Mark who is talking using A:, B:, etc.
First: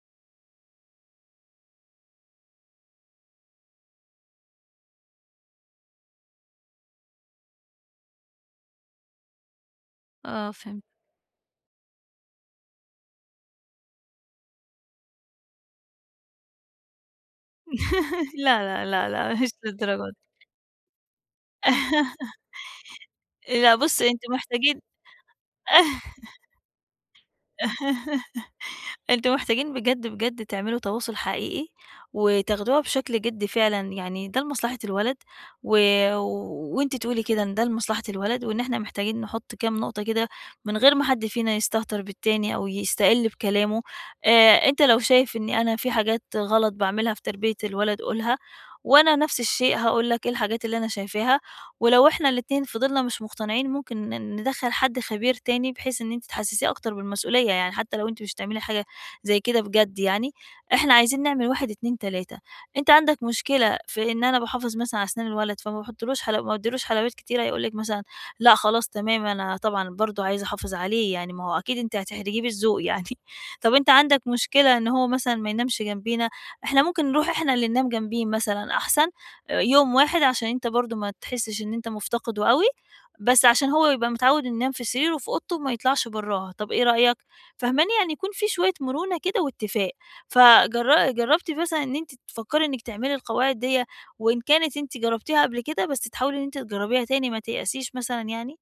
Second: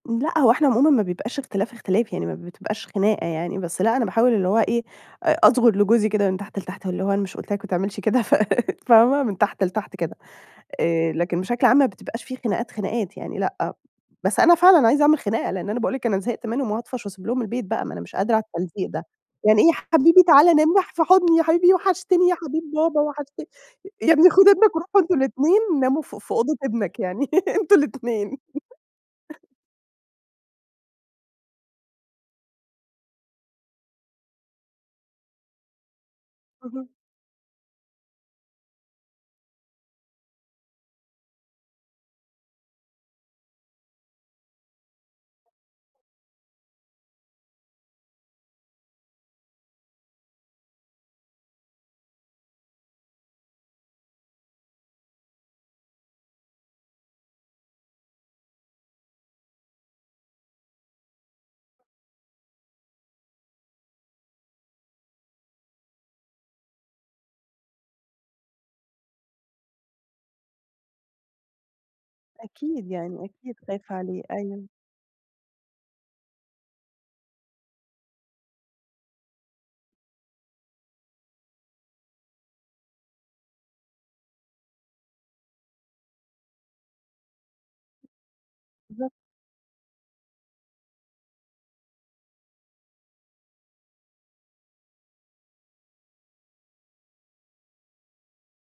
A: لأ، هو احنا عمومًا ما بيبقاش اختلاف اختلاف يعني، ما بتبقاش خناقة يعني، بس لأ أنا باحاول اللي هو إيه أ أظغُر لجوزي كده من تحت لتحت اللي هو أنا مش قُلت لك ما تعملش كده، ف فاهمة؟ من تحت لتحت كده،
B: آه، فهمت.
A: آآ، لكن بشكل عام ما بتبقاش في خناقات خناقات يعني لأ، بس أنا فعلًا عايزة أعمل خناقة لإن أنا باقول لك أنا زهقت منهم وهاطفش واسيب لهم البيت بقى، ما أنا مش قادرة على
B: لا، لا،
A: التلزيق ده،
B: لا، لأ مش
A: يعني إيه يا
B: للدرجة دي.
A: حبيبي تعالى نام مح في حُضني يا حبيبي، وحشتني يا حبيب بابا، وحشتني.
B: لأ، بُصي
A: يا ابني،
B: أنتم
A: خُد ابنك
B: محتاجين
A: وروحوا أنتم الاتنين ناموا ف في أوضة ابنك يعني، أنتم الاتنين.
B: أنتم محتاجين بجد بجد تعملوا تواصُل حقيقي، وتاخدوها بشكل جدّي فعلًا، يعني ده لمصلحة الولد و
A: أها.
B: وأنتِ تقولي كده إن ده لمصلحة الولد، وإن احنا محتاجين نحُط كام نُقطة كده من غير ما حد فينا يستهتر بالتاني أو يستقِل بكلامه. آآ، أنت لو شايف إني أنا في حاجات غلط باعملها في تربية الولد قُلها، وأنا نفس الشيء هاقول لك إيه الحاجات اللي أنا شايفاها، ولو إحنا الاتنين فِضلنا مش مُقتنعين ممكن ن ندخل حد خبير تاني بحيث إن أنتِ تحسسيه أكتر بالمسؤولية، يعني حتى لو أنتِ مش هتعملي حاجة زي كده بجد يعني، إحنا عايزين نعمل 1 2 3. أنت عندك مشكلة في إن أنا باحافظ مثلًا علي اسنان الولد فما باحطلوش حَلَو ما باديلوش حلويات كتيرة؟ هيقول لِك مثلًا: لأ خلاص، تمام، أنا طبعًا برضو عايز احافظ عليه، يعني ما هو أكيد أنتِ هتحرجيه بالذوق.
A: أكيد
B: يعني
A: يعني أكيد
B: طب أنت
A: خايف
B: عندك
A: عليه، أيوه.
B: مشكلة إن هو مثلًا ما ينامش جنبينا؟ إحنا ممكن نرُوح احنا اللي ننام جنبيه مثلًا أحسن آآ يوم واحد عشان أنت برضو ما تحسش إن أنت مُفتقده أوي، بس عشان هو يبقى متعوّد إنه ينام في سريره وفي أوضته وما يطْلعش برّاها، طب إيه رأيك؟ فاهماني؟ يعني يكون في شوية
A: بالضبط.
B: مرونة كده واتفاق، فجر جرّبتِ مثلًا إن أنتِ تفكري إنك تعملي القواعد دِيّة، وإن كانت أنتِ جرّبتيها قبل كده بس تحاولي إن أنت تجرّبيها تاني، ما تيأسيش مثلًا يعني؟